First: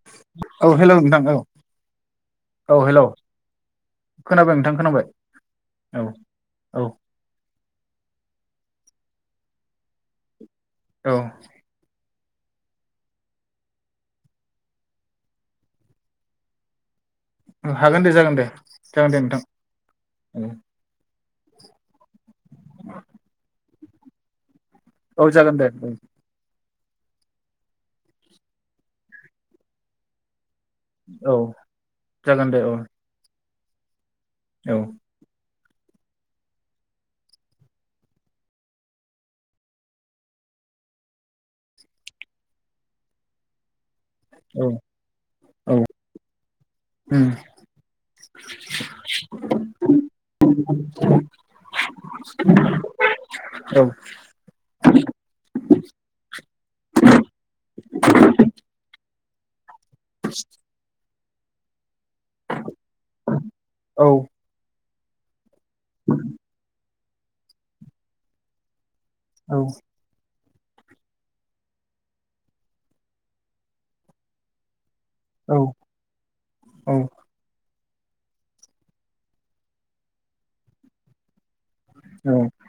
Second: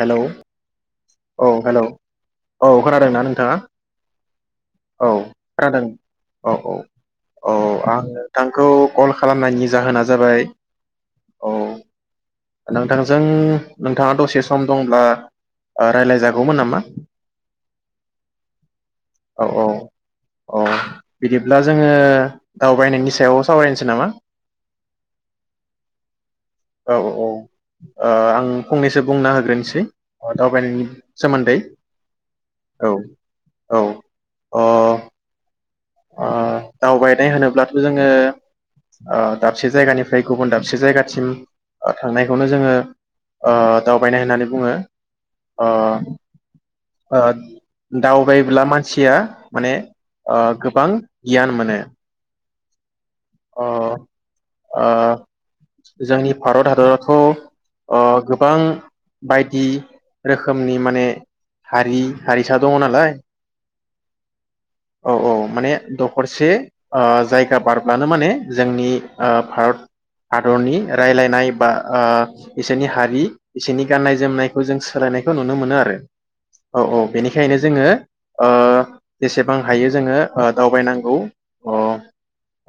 Hello औ hello नोंथां औ हेलौ औ खोनादोंना नोंथाङा खोनाबाय नोंथां खोनाबाय औ खोनादों औ औ औ-औ-औ आङ नोंथां आ? खौ कल खालामनायनि जाहोना जाबाय औ। नोंथांजों-नोंथाङा दसे सम दंब्ला राय्लाय जागौमोन नामा? उम हागोन दे जागोन दे- जागोन दे नोंथां औ औ उम। औ बिदिब्ला जोङो दावबायनायनि सायाव सावरायनिसै नामा?? औ जागोन दे बुं- औ-औ-औ। ओ आं फंनैसो बुंना होग्रोनोसै। दावबायनायनि औ सोमोन्दै जागोन दे औ। औ। औ। अ दावबायनाय होनोब्लाथ जोङो दाबसे जायगानिफ्राय गुबुन दाबसे जायगासिम थांनायखौनो जोङो ओ- दावबायनाय होननानै बुङो औ ओ औ उम -ओ दावबायोब्ला मानसिया माने- गियान मोनो। [inaudible] औ ओ-ओ जोंनि भारत हादरखौ गोबां- बायदि रोखोमनि माने- हारि हारिसा दङ नालाय। औ औ औ माने दखरसे ओ जायगा बार मानो माने जोंनि ओ औ भारत हादरनि रायलायनाय बा ओ बिसोरनि हारि बिसोरनि गाननाय जोमनायखौ जों सोलायनायखौ नुनो औ मोनो आरो औ औ बेनिखायनो जोङो ओ जेसेबां हायो जोङो दावबायनांगौ।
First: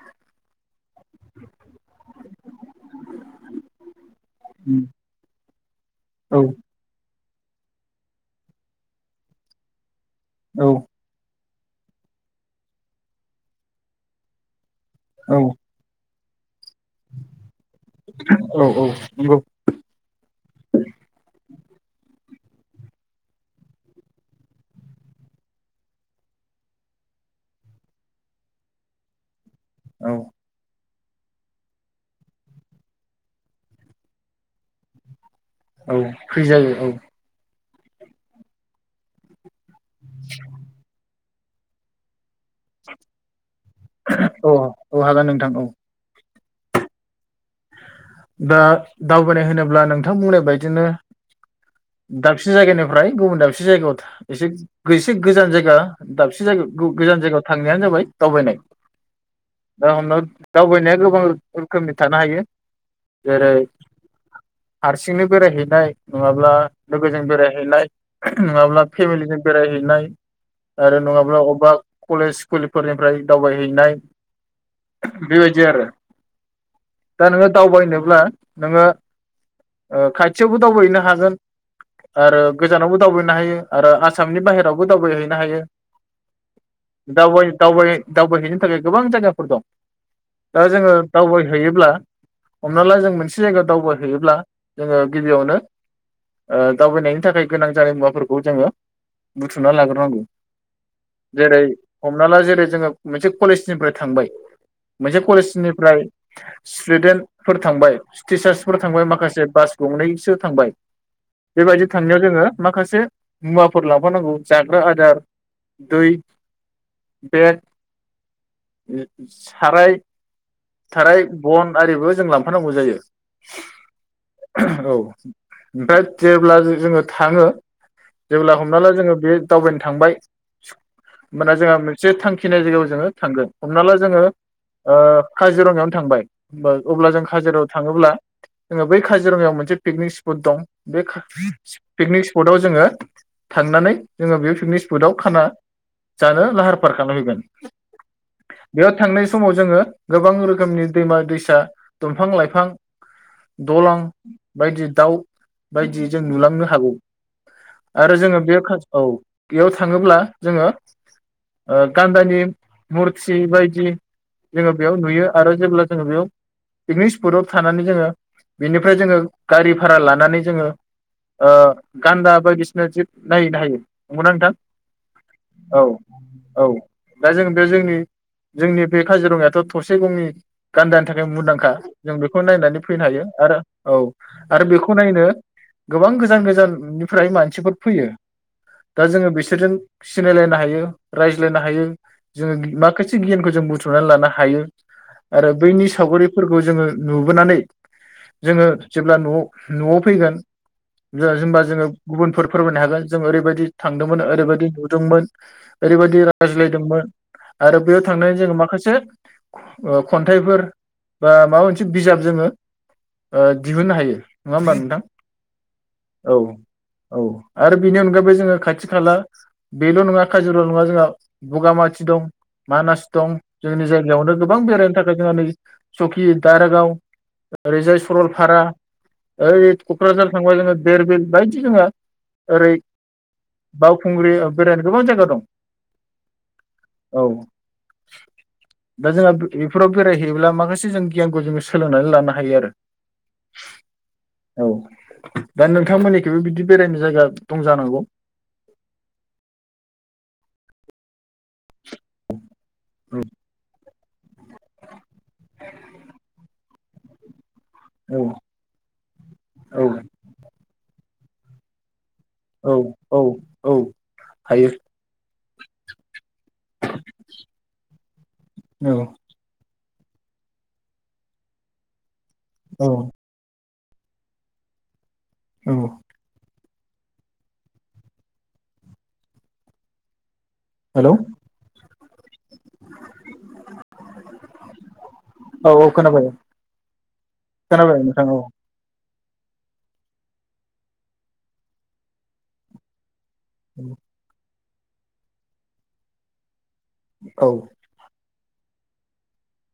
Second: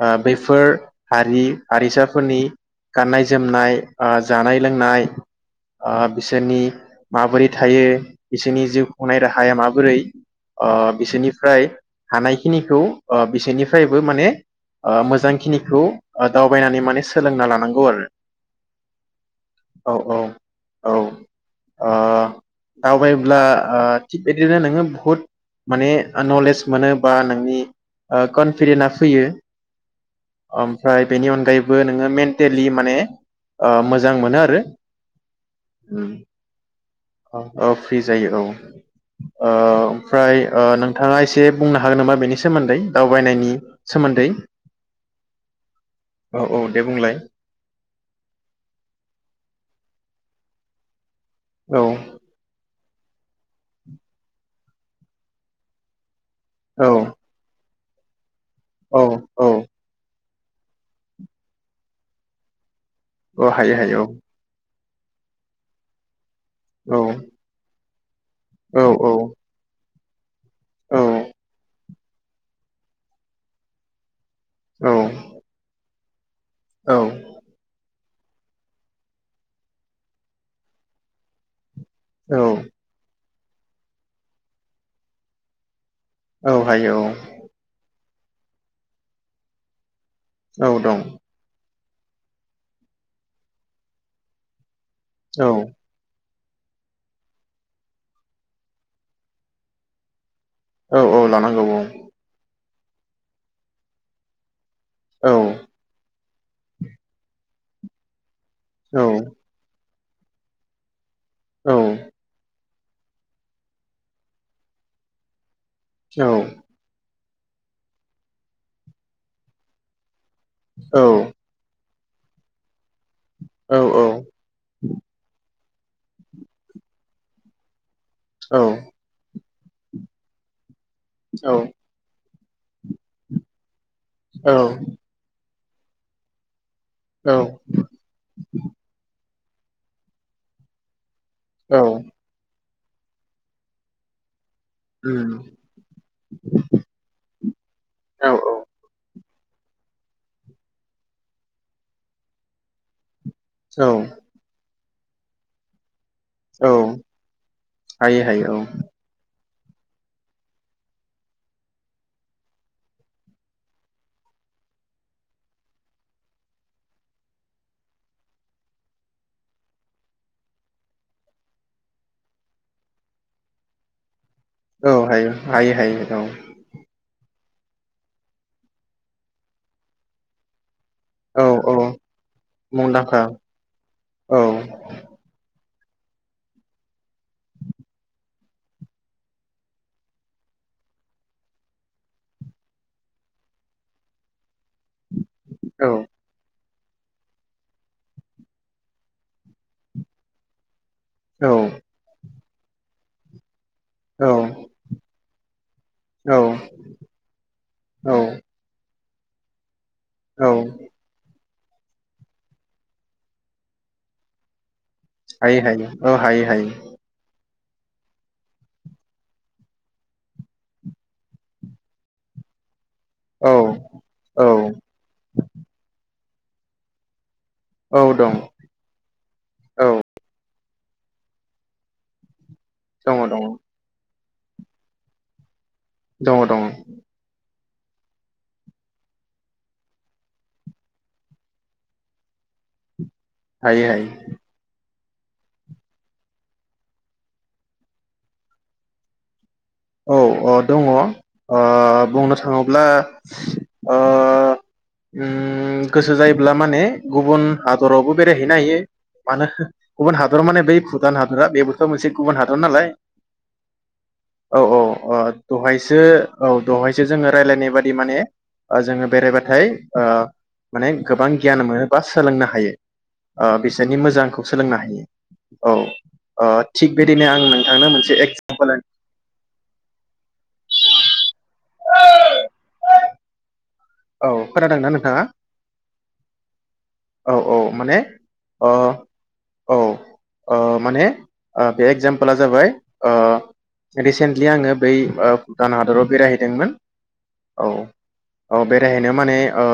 ओ बैफोर हारि हारिसाफोरनि गाननाय जोमनाय जानाय उम लोंनाय औ बिसोरनि माबोरै थायो बिसोरनि जिउ खुंनाय राहाया माबोरै औ अ बिसोरनि ओमफ्राय हानायखिनिखौ बिसोरनिफ्रायबो माने मोजांखिनिखौ आ द बायनानै माने सोलोंना लानांगौ आरो औ औ नंगौ औ औ औ। दावबायोब्ला थिग बिदिनो नोङो बहुत माने नलेज मोनो बा नोंनि कनफिदेनआ फैयो। औ ओमफ्राय बेनि अनगायैबो नोङो मेन्टेलि माने मोजां मोनो आरो। औ उम फ्रि जायो औ। औ फ्रि जायो औ। ओमफ्राय नोंथाङा इस दे बुंनो हागोन नामा बेनि सा सोमोन्दै दावबायनायनि सोमोन्दै औ औ हागोन नोंथां औ। औ औ दे बुंलाय दा दावबायनाय होनोब्ला नोंथां बुंनाय बायदिनो औ दाबसे‌ जायगोननि ओमफ्राय गुबुन दाबसे एसे जायगायाव एसे गोजान जायगा दाबसे औ जायायाव गोजान जायगायाव थां थांनायानो जाबाय दावबायनाय औ औ दा हमनो दावबायनाया गोबां रोखोमनि थानो हायो। जेरै औ हायो हायो औ। हारसिंनो बेरायहैनाय। नङाब्ला औ लोगोजों बेरायहैलाय। नङाब्ला औ औ फेमिलिजों बेरायहैनाय। आरो औ नङाब्ला अबेबा कलेज स्कुलफोरनिफ्राय दावबायहैनाय। औ बेबायदि आरो। औ। जेनोब्ला नोङो खाथियावबो दावबायहैनो हागोन। आरो औ गोजानावबो दावबायनो हायो। आरो आसामनि बाहेरावबो दावबायहैनो हायो। औ हायो दाव औ दावबायनाय दावबायहैनो थाखाय गोबां जायगाफोर दं। दा औ जोङो दं दावबायहैयोब्ला हमना ला जों मोनसे जायगायाव दावबायहैयोब्ला। जोङो औ गिबियावनो। दावबायनायनि थाखाय गोनां जानाय मुवाफोरखौ जोङो बुथुमना लाग्रोनांगौ। औ औ लानांगौ जेरै औ हमना ला जेरै जोङो। मोनसे कलेजनिफ्राय थांबाय मोनसे औ कलेजनिफ्राय [unintelligible] स्टुदेन्टफोर थांबाय। टिचार्सफोर औ थांबाय माखासे बास गंनैसो थांबाय। औ बेबायदि थांनायाव जोङो। माखासे मुवाफोर लाफानांगौ जाग्रा आदार। दै। बेग साराय। औ राय। आरिबो जों लांफानांगौ जायो। औ औ। औ ओमफ्राय जेब्ला जोङो थाङो। जेब्ला हमना ला जोङो बे दावबायनो थांबाय मोना जोंहा मोनसे थांखि [unintelligible] जोङो थांगोन। हमना ला जोङो। ओ काजिरङायावनो थांबाय होमबा अब्ला जों औ काजिरङायाव थाङोब्ला जोङो बै काजि ङायाव मोनसे पिकनिक स्पट दं बे का औ पिकनिक स्पटाव जोङो थांनानै जोङो बे पिकनिक स्पटाव उम खाना जानो लाहार फाहार खालामहैगोन औ बेयाव थांनाय समाव जोङो गोबां रोखोमनि दैमा दैसा दंफां लाइफां दलां औ बायदि दाउ बायदि जों नुलांनो औ हागौ आरो हायो जोङो हायो बे काज औ। बेयाव थाङोब्ला जोङो ओ गान्दानि मुरथि बायदि जोङो बेयाव नुयो आरो जेब्ला जोङो बेयाव पिकनिक स्पटआव थानानै जोङो बेनिफ्राय जोङो गारि भारा लानानै जोङो ओ गान्दा बायदिसिना जिब नायहैनो हायो। नंगौना नोंथां औ हायो हायो हायो औ। दा जों बे जोंनि जोंनि बे काजिरङायाथ' थसे गंनि गान्दानि थाखाय औ मुंदांखा औ जों बेखौ नायनानै फैनो मुंदांखा हायो आरो औ आरो बेखौ नायनो गोबां गोजान गोजाननिफ्राय मानसिफोर फैयो दा जोङो बिसोरजों सिनायलायनो हायो रायज्लायनो हायो जोङो माखासे गियानखौ जों बुथुमनानै लानो हायो। आरो औ बैनि सावगारिफोरखौ जोङो नुबोनानै जोङो जेब्ला न'आव, न'आव फैगोन जोंहा जेनबा जोङो गुबुनफोर फोरमायनो हागोन जों ओरैबायदि थांदोंमोन औ ओरैबायदि नुदोंमोन ओरैबायदि औ रायज्लायदोंमोन आरो बेयाव औ थांनानै जोङो माखासे [inaudible] औ खन्थाइफोर बा माबा मोन से बिजाब जोङो ओ दिहुननो हायो नङा होमबा नोंथां हायो हायो औ हायो हायो। औ आरो बेनि अनगायैबो जोङो खाथि खाला बेल' नङा काजिरङा जोंहा बगामाथि दं मानास दं औ जोंनि जायगायावनो गो औ बां बेरायनो थाखाय जोंहा नै सखि दारागाव ओरैजाय औ दं सरलपारा ओइ औ क'क्राझार थांबा जोङो देरबिल बायदि जोङो ओरै दङ दङ बाव खुंग्रि बेरायनो गोबां जायगा दं। दङ दङ [inaudible] दा जोंहा बेफोराव बेरायहैयोब्ला माखासे जों गियानखौ जोङो सोलोंनानै लानो हायो आरो हायो हायो औ दा नोंथांमोननिखैबो बिदि बेरायनो जायगा दं जानांगौ औ औ दङ औ ओ बुंनो थाङोब्ला ओ उम गोसो जायोब्ला माने गुबुन हादरावबो औ बेरायहैनो हायो मानो औ गुबुन हादराव माने बै गोदान हादरा बेथ' मोनसे गुबुन हादर औ नालाय औ औ औ हायो औ अ दहायसो औ दहायसो जोङो रायज्लायनाय बादि माने औ जोङो बेरायबाथाय ओ माने गोबां गियान मोनो बा सोलोंनो हायो औ बेनि मोजांखौ सोलोंनो हायो औ ओ थिग बिदिनो आं नोंथांनो मोनसे [unintelligible] हेलौ औ खोनादोंना नोंथाङा औ औ खोनाबाय औ औ माने खोनाबाय नोंथां औ ओ औ माने बे एगजामपला जाबाय ओ रिसेन्टलि आङो बै भुटान हादराव बेरायहैदोंमोन औ अ बेरायहैनो माने ओ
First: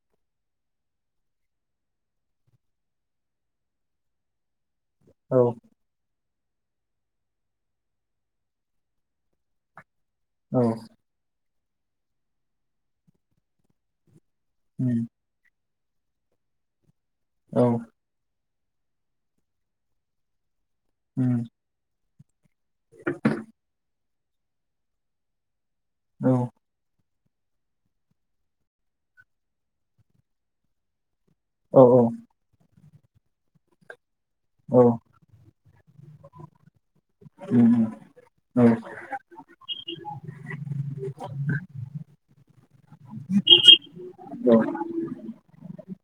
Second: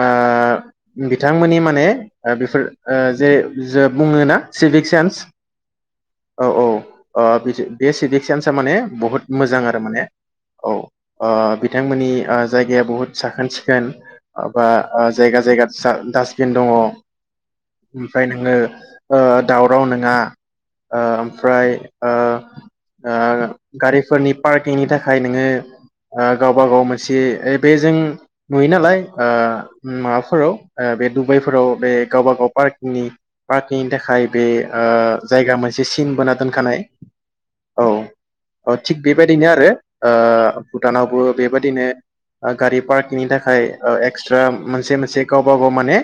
आं बिथांमोननि माने बेफोर ओ जे जो बुङोना सिभिक सेन्स औ औ औ बे सिभिक सेन्सा माने बुहुत मोजां आरो माने औ आ बिथांमोननि ओ जायगाया बुहुत साखोन सिखोन आबा उम जायगा जायगा [unintelligible] डास्टबिन दङ औ ओमफ्राय नोङो ओ दावराव नोङा ओ उम ओमफ्राय ओ आ गारि फोरनि पार्किंनि थाखाय नोङो ओ औ गावबा गाव मोन से बे जों नुयो नालाय ओ माबाफोराव बे डुबाइफोराव औ बे गावबा गाव पार्क नि पाखिनि थाखाय बे औ ओ जायगा मोनसे जे सिन बोना दोनखानाय उम औ उम ओ थिग बेबायदिनो आरो ओ भुटानावबो बेबायदिनो ओ गारि पार्किनि थाखाय ओ एक्सट्रा औ मोनसे मोनसे गावबा गाव माने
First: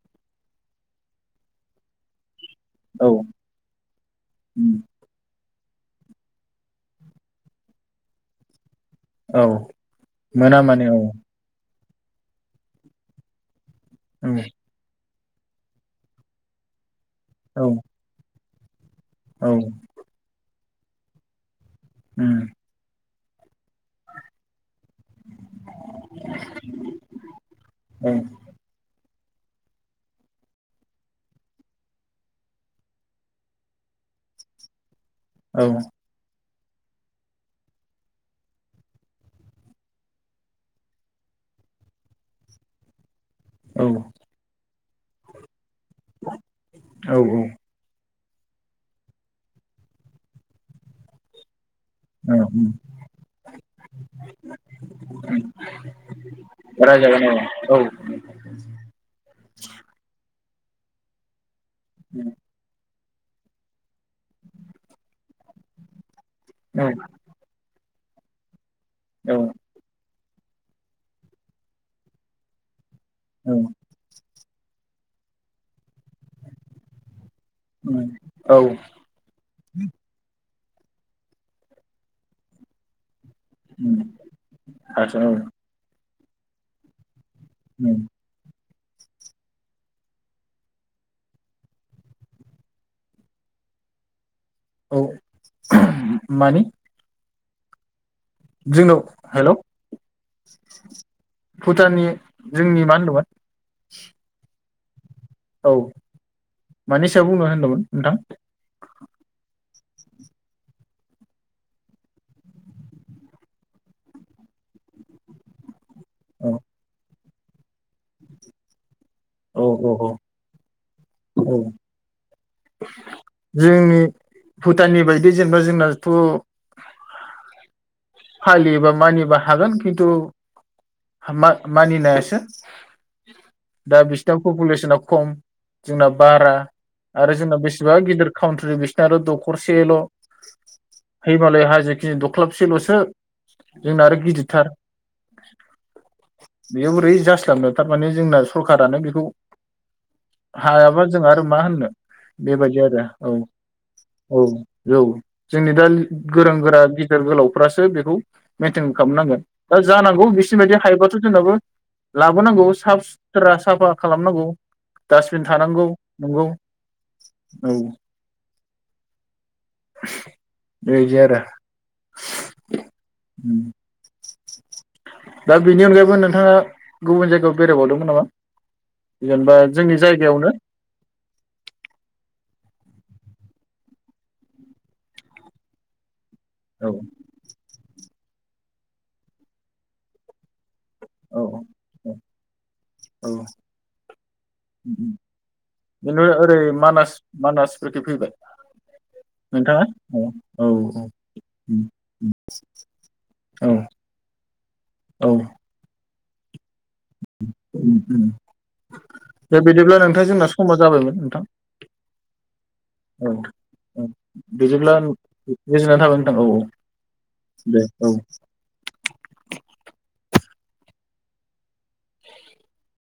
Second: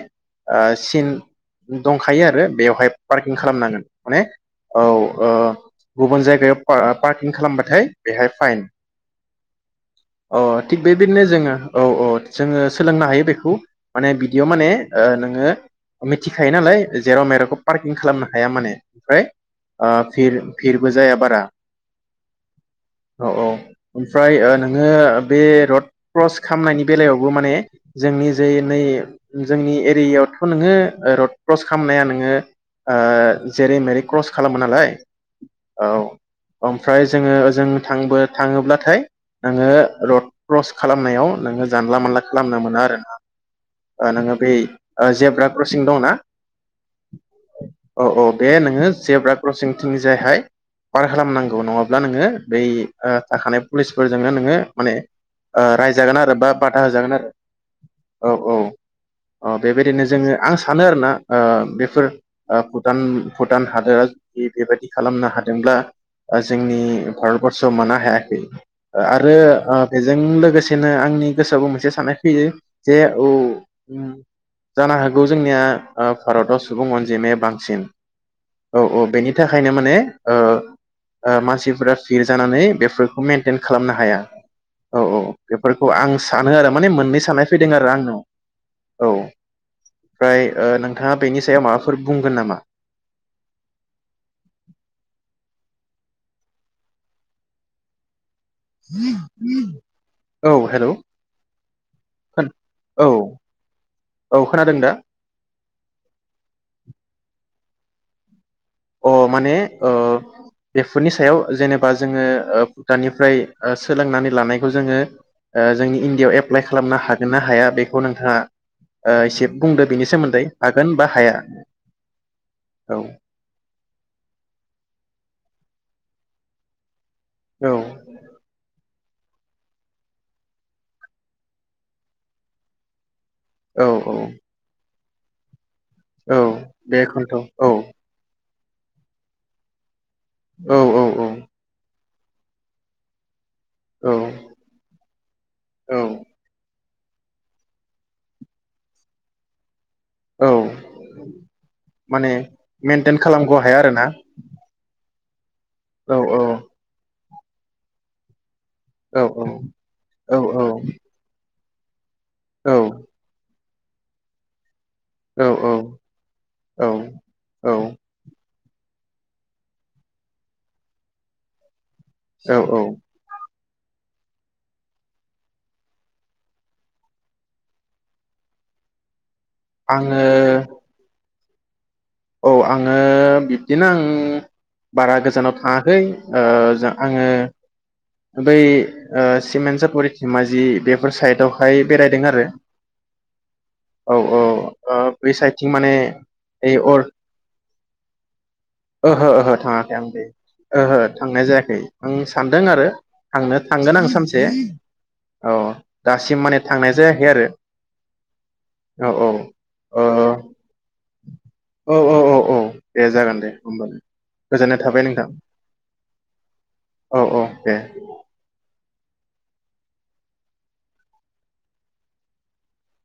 ओ सिन दंखायो आरो बेवहाय औ पार्किं खालामनांगोन माने उम औ ओ गुबुन जायगायाव पा-पार्किं खालामबाथाय बेहाय फाइन औ मोना माने औ दिनो जोङो औ औ जोङो सोलोंनो हायो बेखौ माने उम बिदियाव माने ओ नोङो मिथिखायो नालाय जेराव मेरावखौ औ पार्किं खालामना हाया माने। ओमफ्राय औ ओ फिर भिरबो जाया बारा। उम अ औ ओमफ्राय ओ नों ङो बे रड क्रस खामनायनि बेलायावबो माने औ जोंनि जे नै जोंनि एरियायावथ नोङो ओ रड क्रस खामनाया नोङो ओ जेरै मेरै क्रस खालामो नालाय औ ओमफ्राय जोङो ओजों थांबो थाङोब्लाथाय नोङो रड क्रस खालामनायाव नोङो जानला मानला खालामनो मोना आरो ना औ ओ नोङो बे ओ जेब्राब क्रसिं दंङना? औ औ औ बे नोङो जेब्रा क्रसिं थिंजायहाय पार खालामनांगौ नङाब ब्ला नोङो बै उम ओ थाखानाय पुलिसफोरजोंनो नोङो माने ओ रायजागोन आरो बा बादा होजागोन रायजागोन आरो औ औ औ अ बेबायदिनो जों ओ आं सानो आरोना ओम बेफोर उम ओ [unintelligible] भुटान भुटान हादोरा जुदि बेबायदि खालामनो हादोंब्ला ओ जोंनि औ भारतबर्सआ मानो हाया? [inaudible] आरो औ ओ बेज जों लोगोसेनो आंनि गोसोआवबो मोनसे साननाय फैयो। जे औ उम। जानो हागौ जोंनिया ओ भारताव सुबुं अनजिमाया बांसिन औ औ बेनि थाखायनो माने ओ ओ मानसिफोरा फिरजानानै बेफोर खौ मेनटेन खालामनो हाया। आथसा औ। आं सानो आरो माने मोननै साननाय फैदों आरो उम आंनाव औ फ्राय ओ नोंथाङा बेनि सायाव माबाफोर बुंगोन नामा? औ मानि? जोंनाव हेल औ हेलौ भुटाननि जोंनि मा औ होनदोंमोन? औ खोनादों दा? औ मानि सायाव बुंनो होनदोंमोन नोंथां? अ माने ओ बेफोरनि सायाव जेनेबा जोङो ओ भुटनिफ्राय ओ सोलोंनानै लानायखौ जोङो ओ जोंनि इण्डिआव औ एप्लाइ खालामना हाग हागोनना हाया बेखौ नोंथाङा ओ एसे औ बुंदो औ बिनि औ सोमोन्दै हागोन बा हाया। औ। जोंनि भुटाननि बायदि जेनबा जोंनाथ औ बा हागोन खिन्थु मा-मानिनायासो। औ दा औ बिसदा पपुलेसना खम। जोंना औ बारा आरो बेखौनोथ' जोंना औ बेसेबा गिदिर। काउन्ट्रि बिसना आरो दखरसेल' औ औ औ हि मालाय हाजो दख्लाबसे लसो। जोंना औ आरो गिदिरथार। औ बेयाव बोरै जास्लाबनो थारमाने जोंना सरखारानो बेखौ औ हायाबा जों आरो मा होननो माने बेबायदि आरो मेनटेन खालामग' हाया आरोना औ-औ-औ। जोंनि दा लि औ औ गोरों गोरा। गेदेर गोलावफ्रासो बे औ। मेेनटेन औ खालामनांगोन दा जानांगौ औ औ बिसिनिबायदि हायोबाथ' जोंनाबो लाबोनांगौ औ साफ सुथ्रास। साफा खालामनांगौ। औ डासबिन थानांगौ नंगौ औ औ। ओइ जारा। औ-औ। उम। दा बेनि अनगायैबो नोंथाङा गुबुन जायगायाव बेरायबावदोंमोन नामा? जेनबा जोंनि आङो जायगायावनो। औ आङो बिब्दिनो आं बारा गोजानाव थाङाखै। ओ औ जोआङो बै ओ सिमेन्सापुरि धेमाजि बे फोर औ साइद आवहाय औ बेरायदों आरो औ औ-औ-औ बे साइदथिं माने बेनो ओरै ओइ अर। मानास मानासफोरखै फैबाय ओहो-ओहो नोंथाङा थाङाखै आं औ दे औ ओहो थांनाय जायाखै आं सानदों आरो थांनो औ थांगोन आं सानसे औ। दासिम माने थांनाय जायाखै आरो उम-उम औ औ दे बिदिब्ला ओ नोंथा जोंना समा जाबायमोन नोंथां। औ औ औ दे औ जागोन दे होमबालाय ओ गोजोननाय बिदिब्ला थाबाय नो नोंथां गोजोनना थाबाय नोंथां औ-औ औ औ दे औ। [inaudible]